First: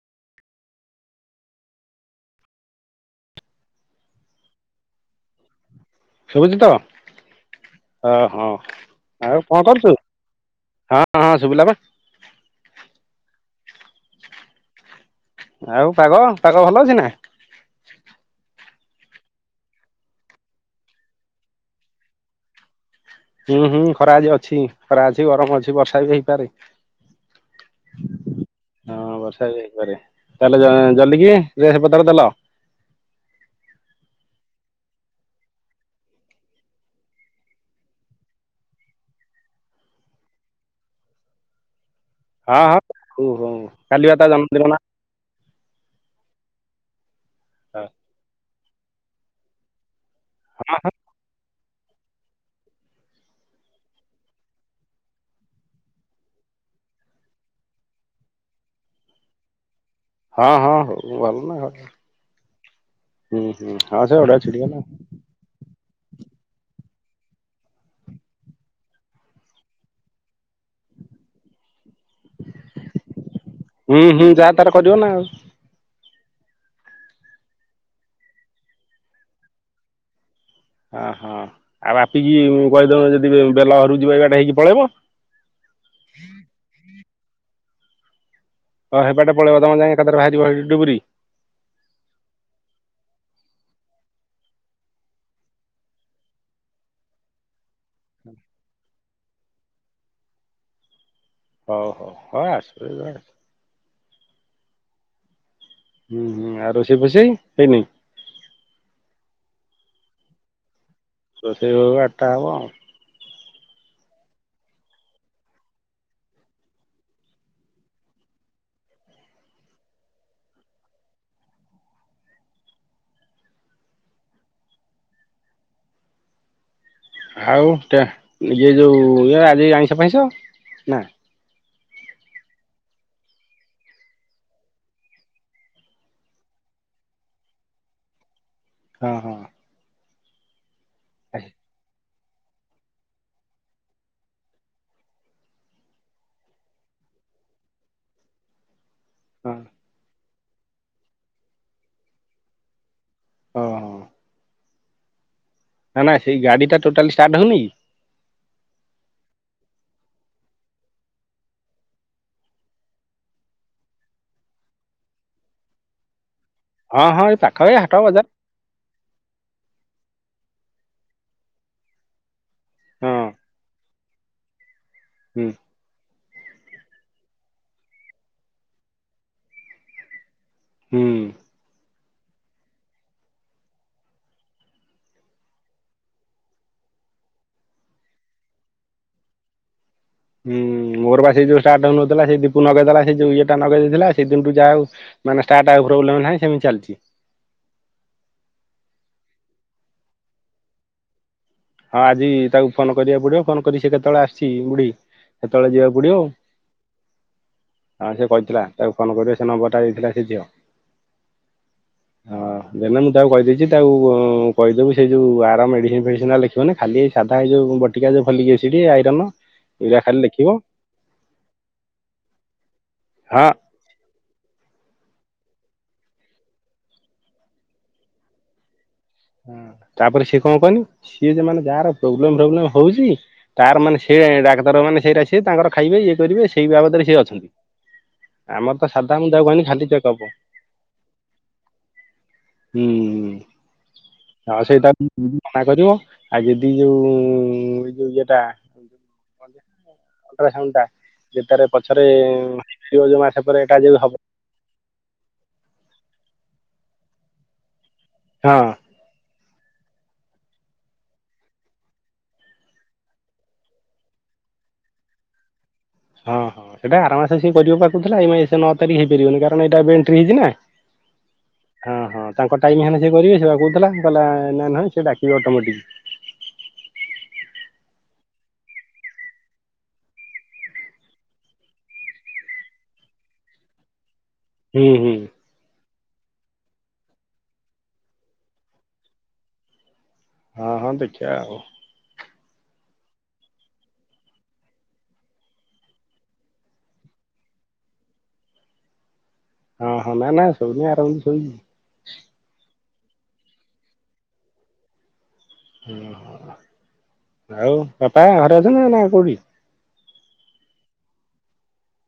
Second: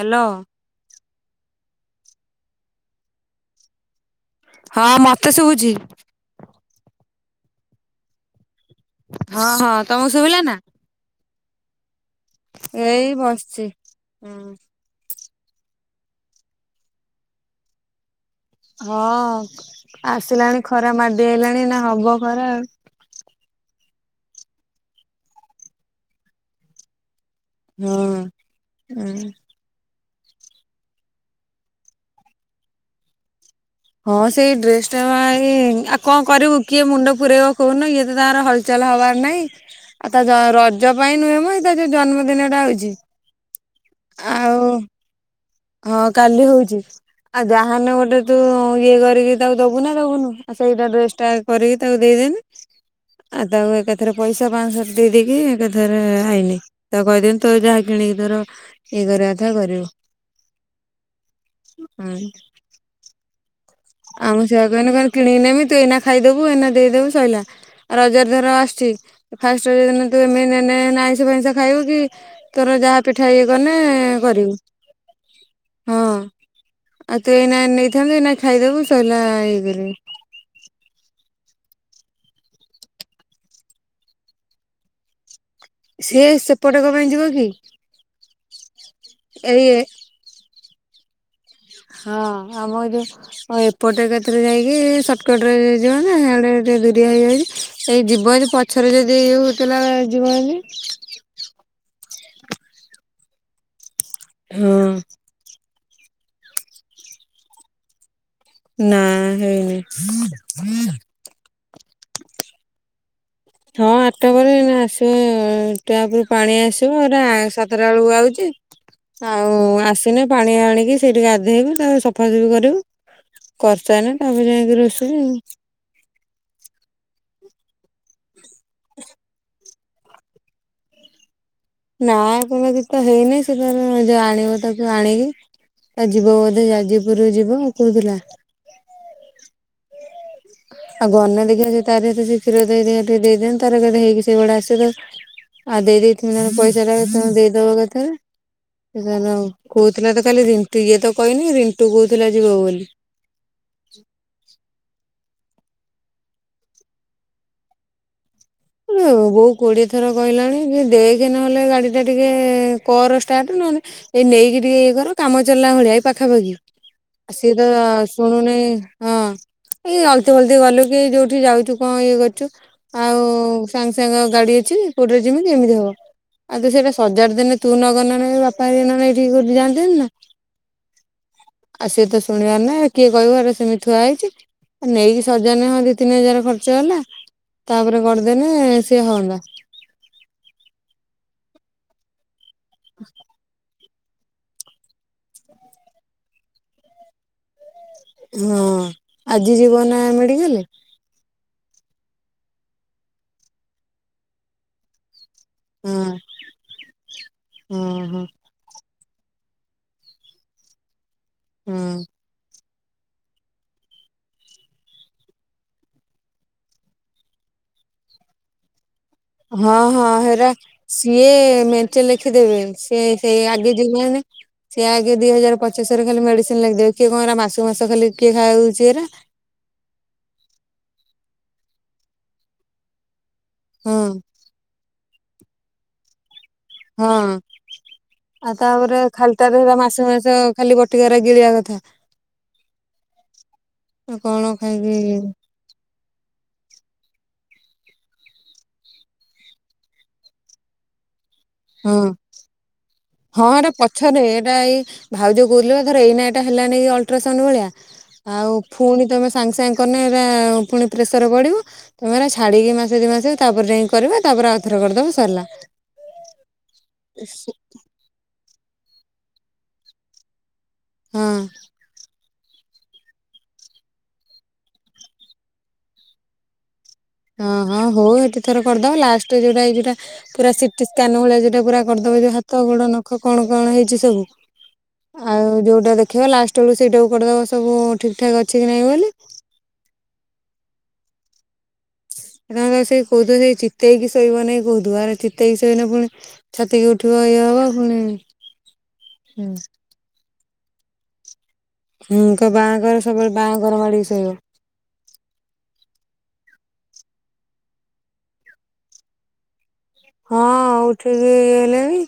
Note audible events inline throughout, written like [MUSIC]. Hello. ହଁ ମୋତେ ଶୁଭୁଛି। ଶୁଭୁଛି ତ? [INAUDIBLE] ଆ ହଁ। ଆଉ ହଁ କଣ ହଁ କରୁଛୁ? ତମକୁ ଶୁଭିଲା ନା? [INAUDIBLE] ହଁ ହଁ ଶୁଭିଲା ବା। ଏଇ ବସିଛି। [INAUDIBLE] ହୁଁ। ଆଉ ପାଗ ପାଗ ଭଲ ଅଛି ନା? ହଁ। [INAUDIBLE] ଆସିଲାଣି ଖରା ମାଡି ଆଇଲାଣି ଏଇନେ ହବ ଖରା। ଉଁ ହୁଁ ଖରା ଆଜି ଅଛି। ଖରା ଅଛି, ଗରମ ଅଛି, ବର୍ଷା ବି ହେଇପାରେ? ହୁଁ। [INAUDIBLE] ହଁ। ହୁଁ। ବର୍ଷା ବି ହେଇପାରେ? ତାହେଲେ ଜ ଜଲିକି ରେ ହେ ପତାରେ ଚାଲ। ହଁ ସେଇ ଡ୍ରେସ ଟା ପାଇଁ, ଆଉ କଣ କରିବୁ କିଏ ମୁଣ୍ଡ ପୁରାଇବ କହୁନୁ? ଇଏ ତ ତାର ହଲ ଚାଲ ହବାର ନାଇଁ [INAUDIBLE] ଆଉ ତା ଜ ରଜ ପାଇଁ ନୁହେଁ ମୋ ଇତାର ଯୋଉ ଜନ୍ମଦିନ ଟା ଆଉଛି ଓହୋ କାଲିବା ତା ଜନ୍ମଦିନ ନା? ହଁ କାଲି ହଉଛି। [INAUDIBLE] ଆଉ ଯାହାନେ ଗୋଟେ ତୁ ଇଏ କରିକି ତାକୁ ଦବୁ ନା ଦବୁନୁ? ଆଉ ସେଇଟା ଡ୍ରେସ ଟା କରିକି ତାକୁ ଦେଇଦେଲି। ଆଉ ତାକୁ ଏକାଥରେ ପଇସା ପାଞ୍ଚ, ଛଶହ ଦେଇଦେଇକି ଏକା ଥରେ ଆଇଲି। ତାକୁ କହିଦେଲି ତୁ ଏଇଟା କିଣିକି ତୋର ଇଏ କରିବା କଥା କରିବୁ। ହଁ ହଁ ହଉ ଭଲ ନା। ହୁଁ। ହୁଁ ହୁଁ। ହଉ ସେ ଅଡୁଆ ଛିଡିଵ। କିଣି ନେମି ତୁ ଏଇନା ଖାଇଦେବୁ। ଏଇନା ଦେଇଦେବୁ ସଇଲା। ରଜ ଦିନ ଆସୁଛି। [INAUDIBLE] ଫାଷ୍ଟଦିନ ତୁ ଏ ନେ ନେ ନେ ନେ ନେ ଆଇଁଷ ଫାଇଁଷ ଖାଇବୁ କି? ତୋର ଯାହା ପିଠା ଇଏ କଲେ ହୁଁ ହୁଁ ଯାହା କରିବୁ। ତାର କରିବ ନା ଆଉ [INAUDIBLE] ହଁ। ଆଉ ତ ଏଇନା ନେଇଥାନ୍ତୁ। ଏଇନା ଖାଇଦବୁ ସଇଲା ହେଇକିରି। ଓଃ [INAUDIBLE] ଆଉ ଆପିକି କହିଦେବ ଯଦି ବେଲ ହରୁଛି ଯିବ ଏଗାରଟା ହେଇକି ପଳେଇବ। ସିଏ ସେପଟେ କଣ ପାଇଁ ଯିବ କି? ହଁ ହେବାଟେ ପଳାଇବ ତମ ଏଇ ଯାଇ ଏକାଥରେ ବାହାରିଯିବ ହେଇ ଟୁବୁରି। ହଁ। ହଁ ମୁଁ ଏବେ ହଉ ଏପଟେ ଏକାଥରେ ଯାଇକି। ସଟକଟ୍ ରେ ଜିବନା ସେଆଡେ ଟିକେ ଦୁରିଆ ହେଇଯାଉଛି। ସେଇ ଯିବ ଯଦି ପ ଛରେ ଯଦି ଇଏ ହେଉଥିଲା ଯିବାନି। ହଉ ହଉ ହଉ ଆସୁ ଏ ହୁଁ। ହୁଁ ହୁଁ ଆଉ ରସେଇ ଫସେଇ ହେଇନି? ନା ହେଇନି? ରସେଇ ହେଉ ହେଉ ଆଠଟା ହବ। ହଁ ଆଠଟା ପରେ ନା ସେ ଟେପରୁ ପାଣି ଆସିବ। ହେରା ସାତଟା ବେଳକୁ ଆଉଛି। ଆଉ ଆସିନେ ପାଣି ଆଣିକି ସେଇଠି ଗାଧେଇ କି ତା ପରେ ସଫାସଫି କରିବୁ। କର୍ ସାଇଲେନି ତାପରେ ଯାଇକି ରସେଇ ଆଉ ଟ। ଇଏ ଯୋଉ ଆଜି ଆଇଁଷ ଫଇଁଷ [INAUDIBLE] ନା। ନା ସେମିତି ତ ହେଇନି। ସେ ଯା ଆଣିବ ତାକୁ ଆଣିକି ଯିବ ବୋଧେ ଯାଜପୁର ଯିବ କୋହୁଥିଲା। ହଁ। ଆଉ ଗନା ଆଜି ଦେଖି ତାର ସେ କ୍ଷୀର ଦେଇ ଟିକ ଦେଇଦିଅନ୍ତି ତାର ହେଇକି ସେଇଭଳିଆ ଆସେ ତ ଆଉ ଦେଇ ଦେଇଥିଲେ ପଇସା ଟା ତମେ ଦେଇଦବ କେତେଲେ। ସେ କ ହଁ କହୁଥିଲା ତ ଖାଲି ରିଣ୍ଟୁ ଇଏ ତ କହିନି ରିଣ୍ଟୁ କହୁଥିଲା ଯିବ ବୋଲି। ହଁ ହଁ ନା ନା ସେଇ ଗାଡି ଟା ଟୋଟାଲି ଷ୍ଟାର୍ ହଉନି? ବୋଉ କୋଡ଼ିଏ ଥର କହିଲାଣି କି ଦେଇକି ନହେଲେ ଗାଡ଼ିଟା ଟିକେ କର ଷ୍ଟାର୍ଟ ନହେନଲେ। ଏଇ ନେଇକି ଟିକେ ଇଏ କର କାମ ଚଲିଲା ଭଳିଆ ଏଇପାଖାପାଖି। ହଁ ହଁ ଏଇ ସିଏ ପାଖ ତ ଏଇ ହାଟ ବଜାର ଶୁଣୁନହି ହଁ ଏଇ ଅଲତି ଫଲଦ ଗଲୁ କି ଯୋଉଠି ଯାଉଛୁ କଣ ଇଏ କରୁଛୁ ଆଉ ହଁ ସାଙ୍ଗ ସାଙ୍ଗ ଗାଡି ଅଛି କୋଉଠରେ ହୁଁ ଯେମିତି ଏମିତି ହବ ଆଉ ତୁ ସେଇଟା ସଜାଡ ଦେଲେ ତୁ ନଗନ ବାପା ନ ନ ଟିକେ ଜାଆନ୍ତେନି ନା ହୁଁ ଆଉ ସିଏ ତ ଶୁଣିବାର ନା କିଏ କହିବାର ସେମି ଥୁଆ ହେଇଛି। ନେଇକି ସଜା ନ ହଅ ଦି ତିନି ହଜାର ଖର୍ଚ୍ଚ ହେଲା ତାପରେ କରିଦେଲେ ସିଏ ହୁଅନ୍ତା। ହୁଁ ମୋର ବା ସେ ଯୋଉ ଷ୍ଟାର୍ଟ ହାଉନଥିଲା ସେ ଦୀପୁ ନଗେଇ ଦେଲା ସେ ଯଉ ଇଏ ଟା ନଗେଇ ଦେଇଥିଲା। ସେଇଦିନଠୁ ଯାହାଉ ମାନେ ଷ୍ଟାର୍ଟ ଆଉ ପ୍ରୋବ୍ଲେମ୍ ନାହିଁ ସେମିତି ଚାଲିଛି ହଁ ଆଜି ଯିବ ନା ମେଡିକାଲ ହଁ ଆଜି ତାକୁ ଫୋନ କରିବାକୁ ପଡିବ ଫୋନ କରି ସି କେତେବେଳେ ଆସିଛି ବୁଢୀ ସେତେବେଳେ ଯିବାକୁ ହଁ ପଡିବ ହଁ ଆ ଆଉ ହଁ ସେ କହିଥିଲା। ତାକୁ କଣ କରିବେ ସେ ନମ୍ବରଟା ଦେଇଥିଲା ସେ ଝିଅ ହଁ ଦେ ମୁଁ ତାକୁ କହିଦେଇଛି ତାକୁ କହିଦେବୁ ସେଇ ଯୋଉ ଆର ମେଡିସିନ ଫେଡିସିନ ଲେଖି ତୁହେ ଖାଲି ଏଇ ସାଧା ଏଇ ଯଉ ବଟିକା ଫୋଲିକ ଏସିଡ ଆଇରନ। ହଁ ହଁ ହେରା ସିଏ ମେଞ୍ଚେ ଲେଖିଦେବେ ସିଏ ସେଇ ହଁ ଆଗେ ଯୁମାନେ ସେି ଆଗେ ଦି ହଜାରପଚିଶ ରେ ଖାଲି ମେଡିସିନ ଲାଗିଦେବ କିଏ କଣରା ମାସକୁ ମାସ ଖାଲି କିଏ ଖାଇ ହଉଛି ଏରା ହଁ ତାପରେ ସିଏ କଣ କହନି ସିଏ ଯେ ମାନେ ଯାହାର ପ୍ରୋବ୍ଲେମ ଫୋବ୍ଲେମ ହଉଛି। ତାର ହଁ ମାନେ ସେ ଡାକ୍ତର ମାନେ ସେଇ ଆସିବେ ତାଙ୍କର ଖାଇବେ ଇଏ କରିବେ ସେଇ ବାବଦରେ ସିଏ ହଁ ଅଛନ୍ତି। ଆଉ ଆମର ତ ତାପରେ ସାଧା ମୁଁ ତାକୁ ଖାଲିଟା ରେ କହିନି ଖାଲି ମାସକୁ ଚେକଅପ୍ ମାସ ଖାଲି ବଟିକ ଗିଳିବା କଥା। ହୁଁ ଆଉ କଣ ଚା ସେଇଟ ଖାଇକି ମନା କରିବ ଆଉ ଯଦି ଯୋଉ ଏଇ ଯୋଉ ଏଟା ଅଲଟ୍ରାସାଉଣ୍ଡ ଟା ଯୋରେ ହଁ ପଛରେ ଯୋ ମାସ ହଁ ପରେ ଏଟା ଯ ପଛରେ ହବ ଏଇ ଭାଉଜ କହୁଥିଲ ଧର ଏଇନା ଏଟା ହେଲାନି ଅଲଟ୍ରାସାଉଣ୍ଡ ଭଳିଆ ଆଉ ହଁ ପୁଣି ତମେ ସାଙ୍ଗେ ସାଙ୍ଗେ କନେ ହେରା ପୁଣି ପ୍ରେସର ବଢ଼ିବ ତମେ ଛାଡିକି ମାସେ ଦି ମାସେ ତାପରେ ଯାଇ କରିବ ତାପରେ ଆଉଥରେ କରିଦବ ସରିଲା। ହଁ ହଁ ସେଇଟା ଆରାମ ମାସେ ସିଏ କରିବା କହୁ ଥିଲା ଏଇ ନଅ ତାରିଖ ହେଇପାରିବନି କାରଣ ଏଇଟା ଏବେ ଏଣ୍ଟ୍ରି ହେଇଛି ନା। ହଁ ହଁ ହଁ ତାଙ୍କ ଟାଇମ ହେଲେ ସେଏ କରିବେ ସେ କହୁଥିଲା କହିଲା ନ ନଁ ସେ ଡାକିବେ ଅଟୋମେଟିକ୍ ହଁ ହଁ ହଉ ଏଠି ଥର କରିଦବ ଲାଷ୍ଟ ଯୋଉଟା ଏଇ ଯୋଉଟା। ପୁରା ସିଟି ସ୍କାନ ଭଳିଆ ସେଟା ପୁରା କରିଦବ ଯ ହାତ ଗୋଡ ନଖ କଣ କଣ ହେଇଛି ସବୁ ହୁଁ ହୁଁ ଆଉ ଯୋଉଟା ଦେଖେଇବା ଲାଷ୍ଟ ବେଳୁ ସେଇଟାକୁ କରିଦବା ସବୁ ଠିକ ଠାକ ଅଛି କି ନାଇଁ ବୋଲି। ହଁ ହଁ ଦେଖିବା ଆଉ ନା ନା ତା ସେଇ କହୁଥ ସେଇ ଚିତେଇକି ଶୋଇିବ ନାାଇ କହୁିବୁ ଆରେ ଚିତେଇକି ଶୋଇନ ପୁଣି ଛାତିକି ଉଠିବ ଇଏ ହବା ପୁଣି ହଁ ହଁ ନା ନା ଶୋନିଆ ଆରାମସେ ଶୋଇଛି। ହୁଁ ତ ବାଁ କର ସବୁବେଳେ ବାଁ କର ମାଡିକି ଶୋଇବ। ଓହୋ ଆଉ ବାପା ଘରେ ଅଛନ୍ତି ନା କୋଉଠି। ହଁ ଉଠିକି ଇଏ ହେଲେଣି।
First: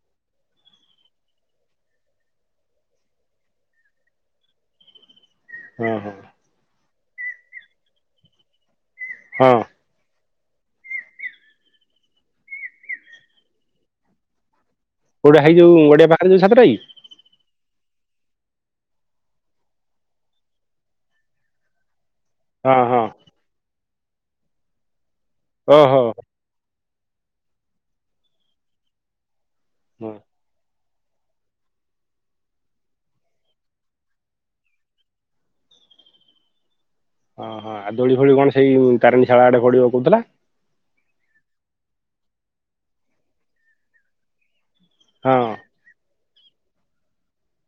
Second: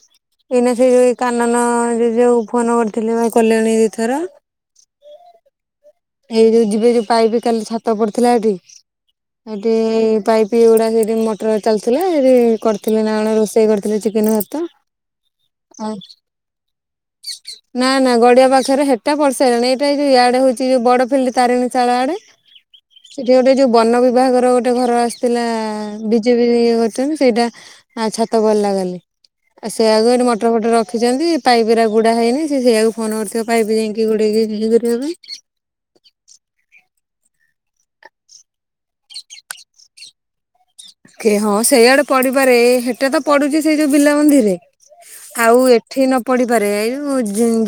ଏଇନା ସେ ଯୋଉ କାନନ ଯ ଯୋଉ ଫୋନ କରିଥିଲେ ଭାଇ କଲ୍ୟାଣୀ ଦିଇଥର। ହଁ ହଁ। ଏଇ ଯୋଉ ଯିବେ ଯୋଉ ପାଇପ୍ କାଲି ଛାତ ପଡିଥିଲା ଏଠି ହଁ ଏଠି ପାଇପ୍ ପିଗୁଡା ସେଠି ମଟର ଚାଲିଥିଲା ସେଠି କରିଥିଲେ ନା କଣ ରୋଷେଇ କରିଥିଲେ ଚିକେନ ଭାତ। କୋଉଟା ହେଇ ଯୋଉ ଆଉ ଗଡିଆ ପାଖରେ ଯଉ ଛାତଟା କି? ନା ନା ଗଡିଆ ପାଖରେ ହେଟା ପଡିସାରିଲାଣି ଏଇଟା ଏ ଯୋଉ ଇଆଡେ ହଉଛି। ସେ ଯଉ ବଡ ଫିଲ୍ଡ ତାରିଣୀ ଚାଳ ଆଡେ। ହଁ ହଁ। ଏଠି ଗୋଟେ ଯୋଉ ବନ ବିଭାଗର ଗୋଟେ ଘର ଆସିଥିଲା ଓହୋ ବିଜେ ଇଏ କରୁଛନ୍ତି ସେଇଟା ଛାତ ପଡିଲା କାଲି। ଆଉ ସେଇଆକୁ ହଁ। ଏଠି ମଟର ଫଟର ରଖିଛନ୍ତି। ପାଇପିରା ଗୁଡା ହେଇନି ସେ ସେଇଆକୁ ଫୋନ କରିଥିବ ପାଇପି ଯାଇକି ଗୋଡେଇକି ରଖିବା ପାଇଁ। ଓହୋ ଆ ଦୋଳି ଫୋଳି କଣ ସେଇ ତାରିଣୀ ଶାଳା ଆଡେ ପଡିବ କହୁଥିଲା। ହଁ ସେଇଆଡେ ପଡିପାରେ ସେଟା ତ ପଡୁଛି ସେଇ ଯୋଉ ବିଲ ମନ୍ଦିରରେ। ହଁ। ଆଉ ଏଠି ନ ପଡିପାରେ ଏଇଉ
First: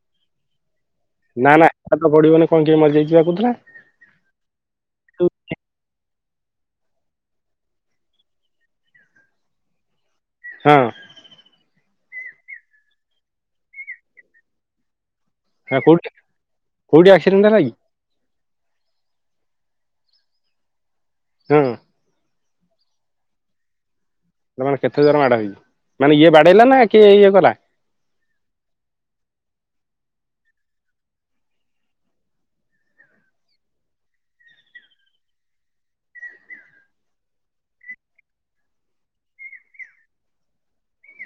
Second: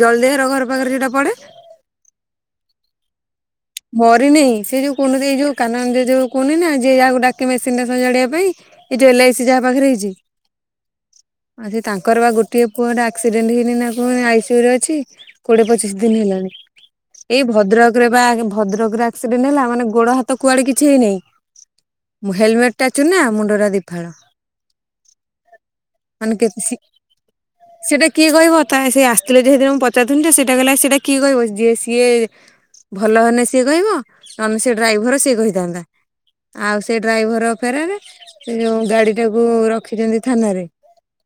ଜଲଦିର ଘର ପାଖରେ ଯୋଉଟା ପଡେ। ନା ନା ଛାତ ପଡିବନି କଣ କିଏ ମରିଯାଇଛି ବା କହୁଥିଲା। ମରିନି ସେ ଯୋଉ କହୁ ଏଇ ଯୋଉ କାନନ ଜେଜେ କହୁନ୍ତି ନା ଯେ ଯାହାକୁ ଡାକେ ମେସିନ ଟା ସଜାଡିବା ପାଇଁ। ଏଇ ଯଉ ଏଲ୍ଆଇ ସି ଯାହା ପାଖରେ ହେଇଛି। ହଁ। ଆ ସେ ତାଙ୍କର ବା ଗୋଟିଏ ପୁଅଟା ଆକ୍ସିଡେଣ୍ଟ ହେଇନି ନା କଣ ଆଇସିୟୁରେ ଅଛି। କୋଡିଏ ହଁ ପଚିଶ କୋଉଠି ଦିନ ହେଲାଣି କୋଉଠି ଆକ୍ସିଡେଣ୍ଟ ଏଇ ହେଲା କି? ଭଦ୍ରକ ବା ଭଦ୍ରକରେ ଆକ୍ସିଡେଣ୍ଟ ହେଲା ମାନେ ଗୋଡ ହାତ କୁଆଡେ କିଛି ହେଇନାହିଁ। ହଁ। ହେଲମେଟ ଟା ଚୁନା ମୁଣ୍ଡଟା ଦି ଫାଳ। ତା ମାନେ କେତେ ଜୋରରେ ମାଡ ହେଇଛି ମାନେ ଇଏ ବାଡେଇଲା କେସି ନା କିଏ ଇଏ କଲା? ସେଇଟା କିଏ କହିବ ତା ସେ ଆସିଥିଲେ ଯେହେତୁ ମୁଁ ପଚାରୁଥିଲି ତ ସେଇଟା କହିଲା ସେଇଟା କିଏ କହିବ ଯିଏ ସିଏ ଭଲ ହେନେ ସିଏ କହିବ ନହେନେ ସେ ଡ୍ରାଇଭର ସିଏ କହିଥାନ୍ତା। ଆଉ ସେ ଡ୍ରାଇଭର ଫେରାରେ ସେ ଯୋଉ ଗାଡିଟାକୁ ରଖିଛନ୍ତି ଥାନାରେ।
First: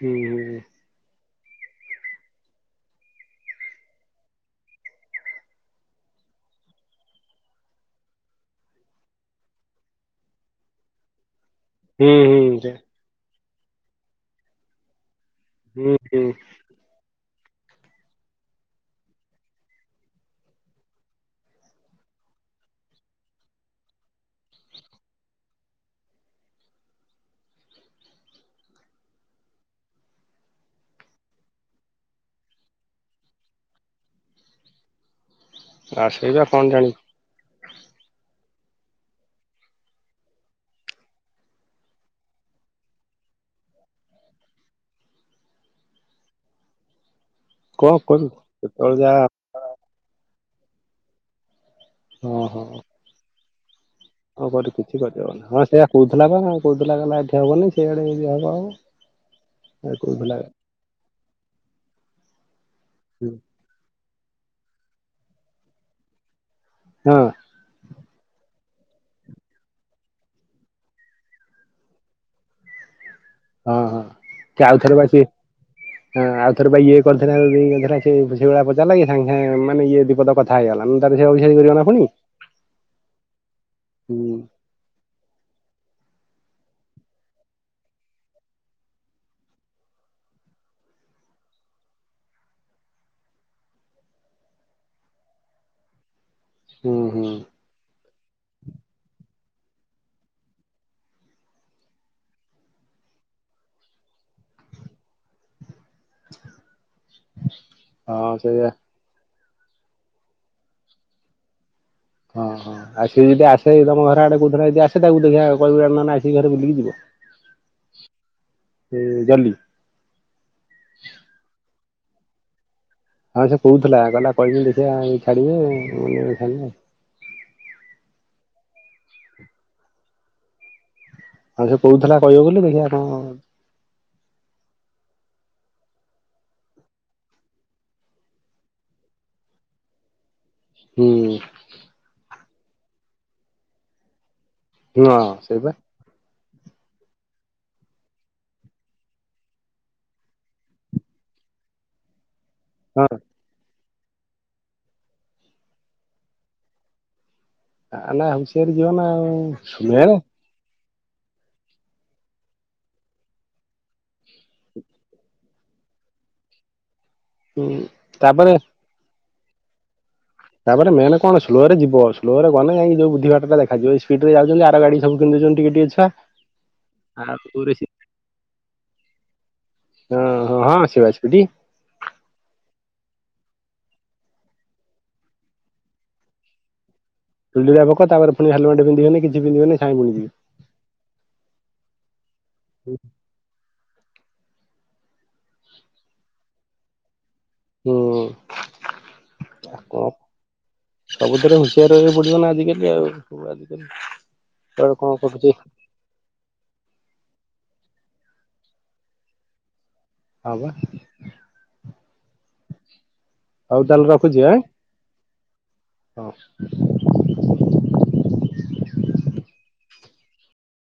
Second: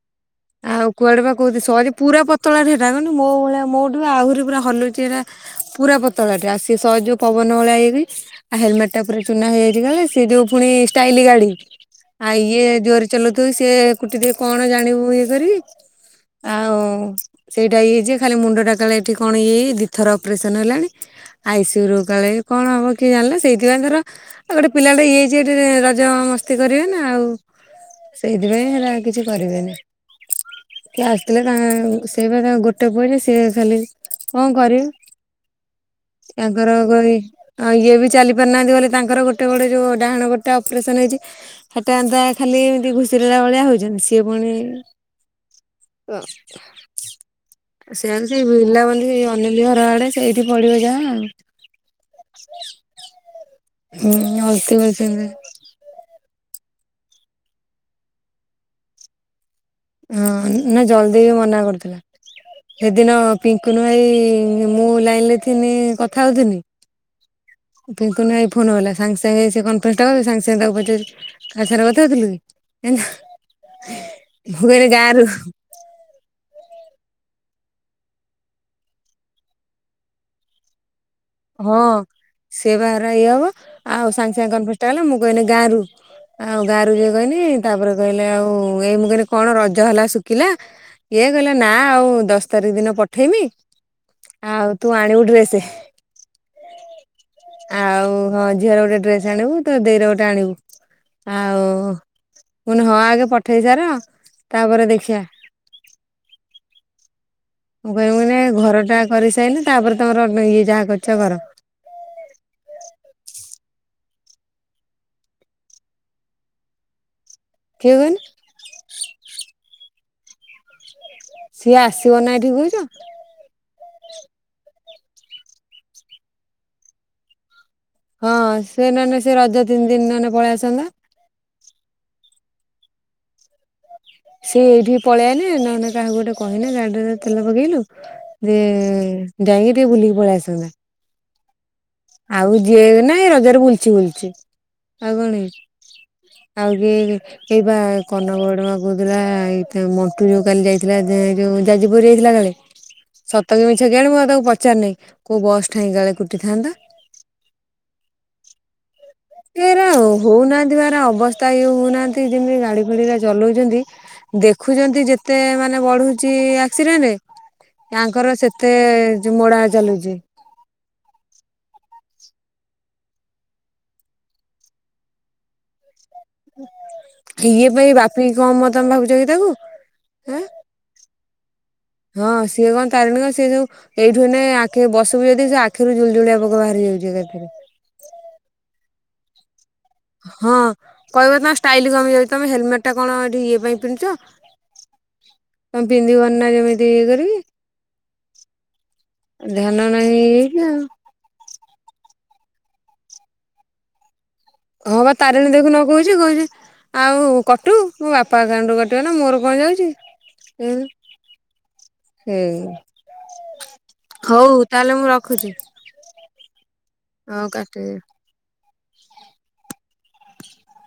ହୁଁ ହୁଁ। ଆଉ କୁଆଡ଼େ ବା କହୁ ସହଜ ପୁରା ପତଳା ଦେହଟା ମୋ ଭଳିଆ ମୋଠୁ ବି ଆହୁରି ପୁରା ହଲୁଛି ଟା ପୁରା ପତଳାଟା [UNINTELLIGIBLE] ପବନ ଭଳିଆ ହେଇକି ଆଉ ହେଲମେଟଟା ପୁର ଚୁନା ହେଇଯାଇଛି କାଳେ ସେ ଯୋଉ ପୁଣି ଷ୍ଟାଇଲି ଗାଡି। ହୁଁ ଆଉ ହୁଁ ହୁଁ ଇଏ ସେ ଜୋରରେ ଚଲଉଥିବ, ସିଏ କୁଟିଥିବ କଣ ଜାଣିବୁ ଇଏ କରିବି। ହୁଁ ହୁଁ। ସେଇଟା ଇଏ ଯେ ଖାଲି ମୁଣ୍ଡଟା କାଳେ ଏଠି କଣ ଇଏ ହେଇ ଦି ଥର ଅପରେସନ ହେଲାଣି ଆଇସିଉରୂ କାଳେ କଣ ହବ କିଏ ଜାଣିଲା ସେଇଥିପାଇଁ ତର ଆଉ ଗୋଟେ ପିଲାଟେ ଇଏ ହେଇଛି ଏଠି ରଜ ମସ୍ତି କରିବେ ନା ଆଉ। ସେଇଥିପାଇଁ ହେରା କିଛି କରିବେନି। ସିଏ ଆସିଥିଲେ ତାଙ୍କ ସେଇ ବା ତାଙ୍କ ଗୋଟେ ପୁଅ ବୋଲି ସିଏ ଖାଲି କଣ କରିବ? ଆଉ ସେଇବା କଣ ଜାଣିିବ। ଇଏ ବି ଚାଲି ପାରୁନାହାନ୍ତି ବୋଲି ତାଙ୍କର ଗୋଟେ ଗୋଡ ଯୋଉ ଡାହାଣ ଗୋଡ଼ଟା ଅପରେସନ ହେଇଛି। ସେଟାନ୍ତା ଖାଲି ଏମିତି ଘୁଷରିଲା ଭଳିଆ ହଉଛନ୍ତି ସିଏ ପୁଣି କଣ କରିବୁ ସେମିତି କେତେବେଳେ ବୁଲାବୁଲି ଯାହା ଅନ୍ୟ ଘର ଆଡେ ସେଇଠି ପଡିବ ଯାହା ଆଉ। ଓହୋ। ହୁଁ ହଉ କରି ଅଲତି କିଛି କରିଛନ୍ତି କରିହବନି ହଁ ସେଇଆ କହୁଥିଲା ବା କହୁଥିଲା କଲା ଏଠି ହବନି ସେଇଆଡେ ଯଦି ହବ ହବ। କହୁଥିଲା ହଁ ନା ଜଲଦି ବି ମନା କରୁଥିଲା। ସେଦିନ ହୁଁ ପିଙ୍କୁନୁ ଭାଇ ମୁଁ ଲାଇନ ରେ ଥିନି କଥା ହଉଥିନି ହଁ। ପିଙ୍କୁନୁ ଭାଇ ଫୋନ ଗଲା ସାଙ୍ଗେ ସାଙ୍ଗେ ସେ କନ୍ ଫେସ୍ ଟା କରିଦେଇ ସାଙ୍ଗ୍ ସାଙ୍ଗ୍ ତାକୁ ପଚାରୁଚି କାଆ ସାଙ୍ଗରେ କଥା ହଉଥିଲୁ କି ହଁ ହଁ [UNINTELLIGIBLE] ସେ ମୁଁକହିଲି ଆଉଥରେ ଗାଁ ବା ସିଏ ରୁ। ହଁ ଆଉଥର ବା ଇଏ କରିଥିଲା [UNINTELLIGIBLE] ମାନେ ଇଏ ବିପଦ କଥା ହେଇଗଲା। ତାର ସେ ଅଭିଶାରୀ କରିବ ହଁ ନା ପୁଣି ସେ ବାହାର ଇଏ ହବ ଆଉ ହୁଁ ସାଙ୍ଗେ ସାଙ୍ଗେ କନଫଷ୍ଟା ହେଲା ମୁଁ କଇଲି ଗାଁ ରୁ। ଆଉ ଗାରୁ ଇଏ କହିଲି ତାପରେ କହିଲେ ଆଉ ଏଇ ମୁଁ କହିଲି କଣ ରଜ ହେଲା ଶୁଖିଲା। ଇଏ କହିଲ ନା ଆଉ ଦଶ ତାରିଖ ଦିନ ପଠେଇମି ଆଉ ତୁ ଆଣିବୁ ଡ୍ରେସେ ହୁଁ ହୁଁ। ଆଉ ହଁ ଝିଅର ଗୋଟେ ଡ୍ରେସ ଆଣିବୁ ତ ଦେଇର ଗୋଟେ ଆଣିବୁ ଆଉହଁଆଗେ ପଠେଇ ସାର ତାପରେ ଦେଖିବା। ମୁଁ କହିମ୍ ହଁ କନି ଏ ସେଇଆ ଘର ଟା କରିସାଇନି ତାପରେ ତମର ଇଏ ଯାହା କରିଛ କର। ଓହୋ। ଆ ସେ ଯଦି ଆସେ ତମ ଘର ଆଡେ କଉଦିନ ଯଦିଆସେ, ତାକୁ ଦେଖିଥା କହିବୁ ନନା ଆସିକି ଘରଆଡ଼େ ବୁଲିକି ଯିବେ। କିଏ କଅନି? ସେ ଡଲି। ସିଏ ଆସିବ ନା ଏଠି ଦଉଚ? ହଁ ସେ କହୁଥିଲା କହିଲା କହିମି ଦେଖିଆ ଛାଡ଼ିବେ [UNINTELLIGIBLE] ହଁ ସେ ନଲେ ସେ ରଜ ତିନି ଦିନ ନହେଲେ ପଳେଇଆସନ୍ତା। ମତେ କହୁଥିଲା କହିବ ବୋଲି ଦେଖିଆ କଆଁହଉଚି। ସେ ଏଇଠିକି ପଳେଇଆଇଲେ ନହେଲେ କାହାକୁ ଗୋଟେ କହିଲେ ଗାଡିରେ ତେଲ ପକେଇଲୁ ଯେ ଯାଇକି ଟିକେ ବୁଲିକି ପଳେଇ ଆସନ୍ତେ। ହୁଁ। ଆଉ ଯିଏ ନାଇ ରଜରେ ବୁଲଚି ବୁଲଚି ଆଉ ହଁ କଣ କି? ସେଇବା ଆଉ କେ ଏଇ ବା କନକବଡମା କହୁଥିଲା ଏ ମଣ୍ଟୁ ଯୋଉ କାଲି ଯାଇଥିଲା ଯୋଉ ଯାଜପୁରୀ ଯାଇଥିଲା କାଳେ? ହଁ ସତକି ମିଛ କି ଆଣ ମୁଁ ଆଉ ତାକୁ ପଚାରି ନାହିଁ କୋଉ ବସ୍ ଠାଇଁ କଳେ କୁଟିଥାନ୍ତା? ଆ ନା ଆମ୍ ଶେନ୍ତି ଯିବ ନା ମେନ ହଉନାହନ୍ତି ବା ଏଉରା ଅବସ୍ଥା ଇଏ ହେଉନାହାନ୍ତି ଯେମିତି ଗାଡ଼ି ଫାଡ଼ିରା ଚଲାଉଚ଼ନ୍ତି ଦେଖୁଛନ୍ତି ଯେତେ ମାନେ ବଢୁଛି ଆକ୍ସିଡେଣ୍ଟ ଉଁ ତାଙ୍କର ତାପରେ ସେତେ ଯ ମଡା ଚାଲୁଚି ତାପରେ ମେନ୍ କଣ ସ୍ଲୋରେ ଯିବ ସ୍ଲୋ ରେ ଗଲେ ଯାଇଁକି ଯୋଉ ବୁଦ୍ଧିବାଟଟା ଦେଖା ଯିବ ସ୍ପିଡ୍ ରେ ଯାଉଛନ୍ତି ଆର ଗାଡି ସବୁପେଲୁଛନ୍ତି ଟିକେ ଟିକେ। ପା। ଇଏ ପା ଏ ବାପି କି କମ ତମେ ଭାବୁଛ କି ତାକୁ? ହଁ ଆଁ ହଁ ହଁ ସେ ବା ସ୍ପିଡି ହଁ ସିଏ କଣ ତାରିଣୀଙ୍କ ସିଏ ଯୋଉ ଏଇଠୁ ଏଇନା କେ ଆଖ ବସବୁ ଯଦି ସେ ଆଖିରୁ ଜୁଲ ଜୁଳିଆ ପୋକ ବାହାରି ଯାଉଛି ଏକାଥେରେ। ଜୁଳିଗୁଳିଆ ପୋକ ତାପରେ ପୁଣି ହେଲେମେଟେ ପିନ୍ଧିବେ ନି କିଛି ପିନ୍ଧିବେନି। ସାଇଁ ବୁଣିଯିବେ। ହଁ କହିବ ତମ ଷ୍ଟାଇଲ କମିଯାଉଚି ତମେ ହେଲମେଟ ଟା କଣ ଇଏ ପାଇଁ ପିନ୍ଧୁଚ ତମେ ପିନ୍ଧିବ ନା ଯେମିତି ଇଏ କରିକି। ହୁଁ। ଧ୍ୟାନ କଣ ନାହିଁ ଏଇକା ସବୁଥିରେ ହୁସିଆର ରହିବାକୁ ପଡିବ ନା ଆଜିକାଲି ଆଉ ସବୁ ଆଜିକାଲି ହଁ ବା ତାରିଣୀ ଦେଖୁ ନ କହୁଛି କଉଚି ଆଉ କଟୁ ମୋ ବାପା ଏକାଉଣ୍ଟରୁ କଟିବ ନା ମୋର କଣ ଯାଉଛି। ହଁ ବା ଏଇ ହଉ ତାହେଲେ ରଖୁଛି ଆଁ ହଉ, ତାହେଲେ ମୁଁ ରଖୁଛି। ହଁ। ହଉ, କାଟିଦେ।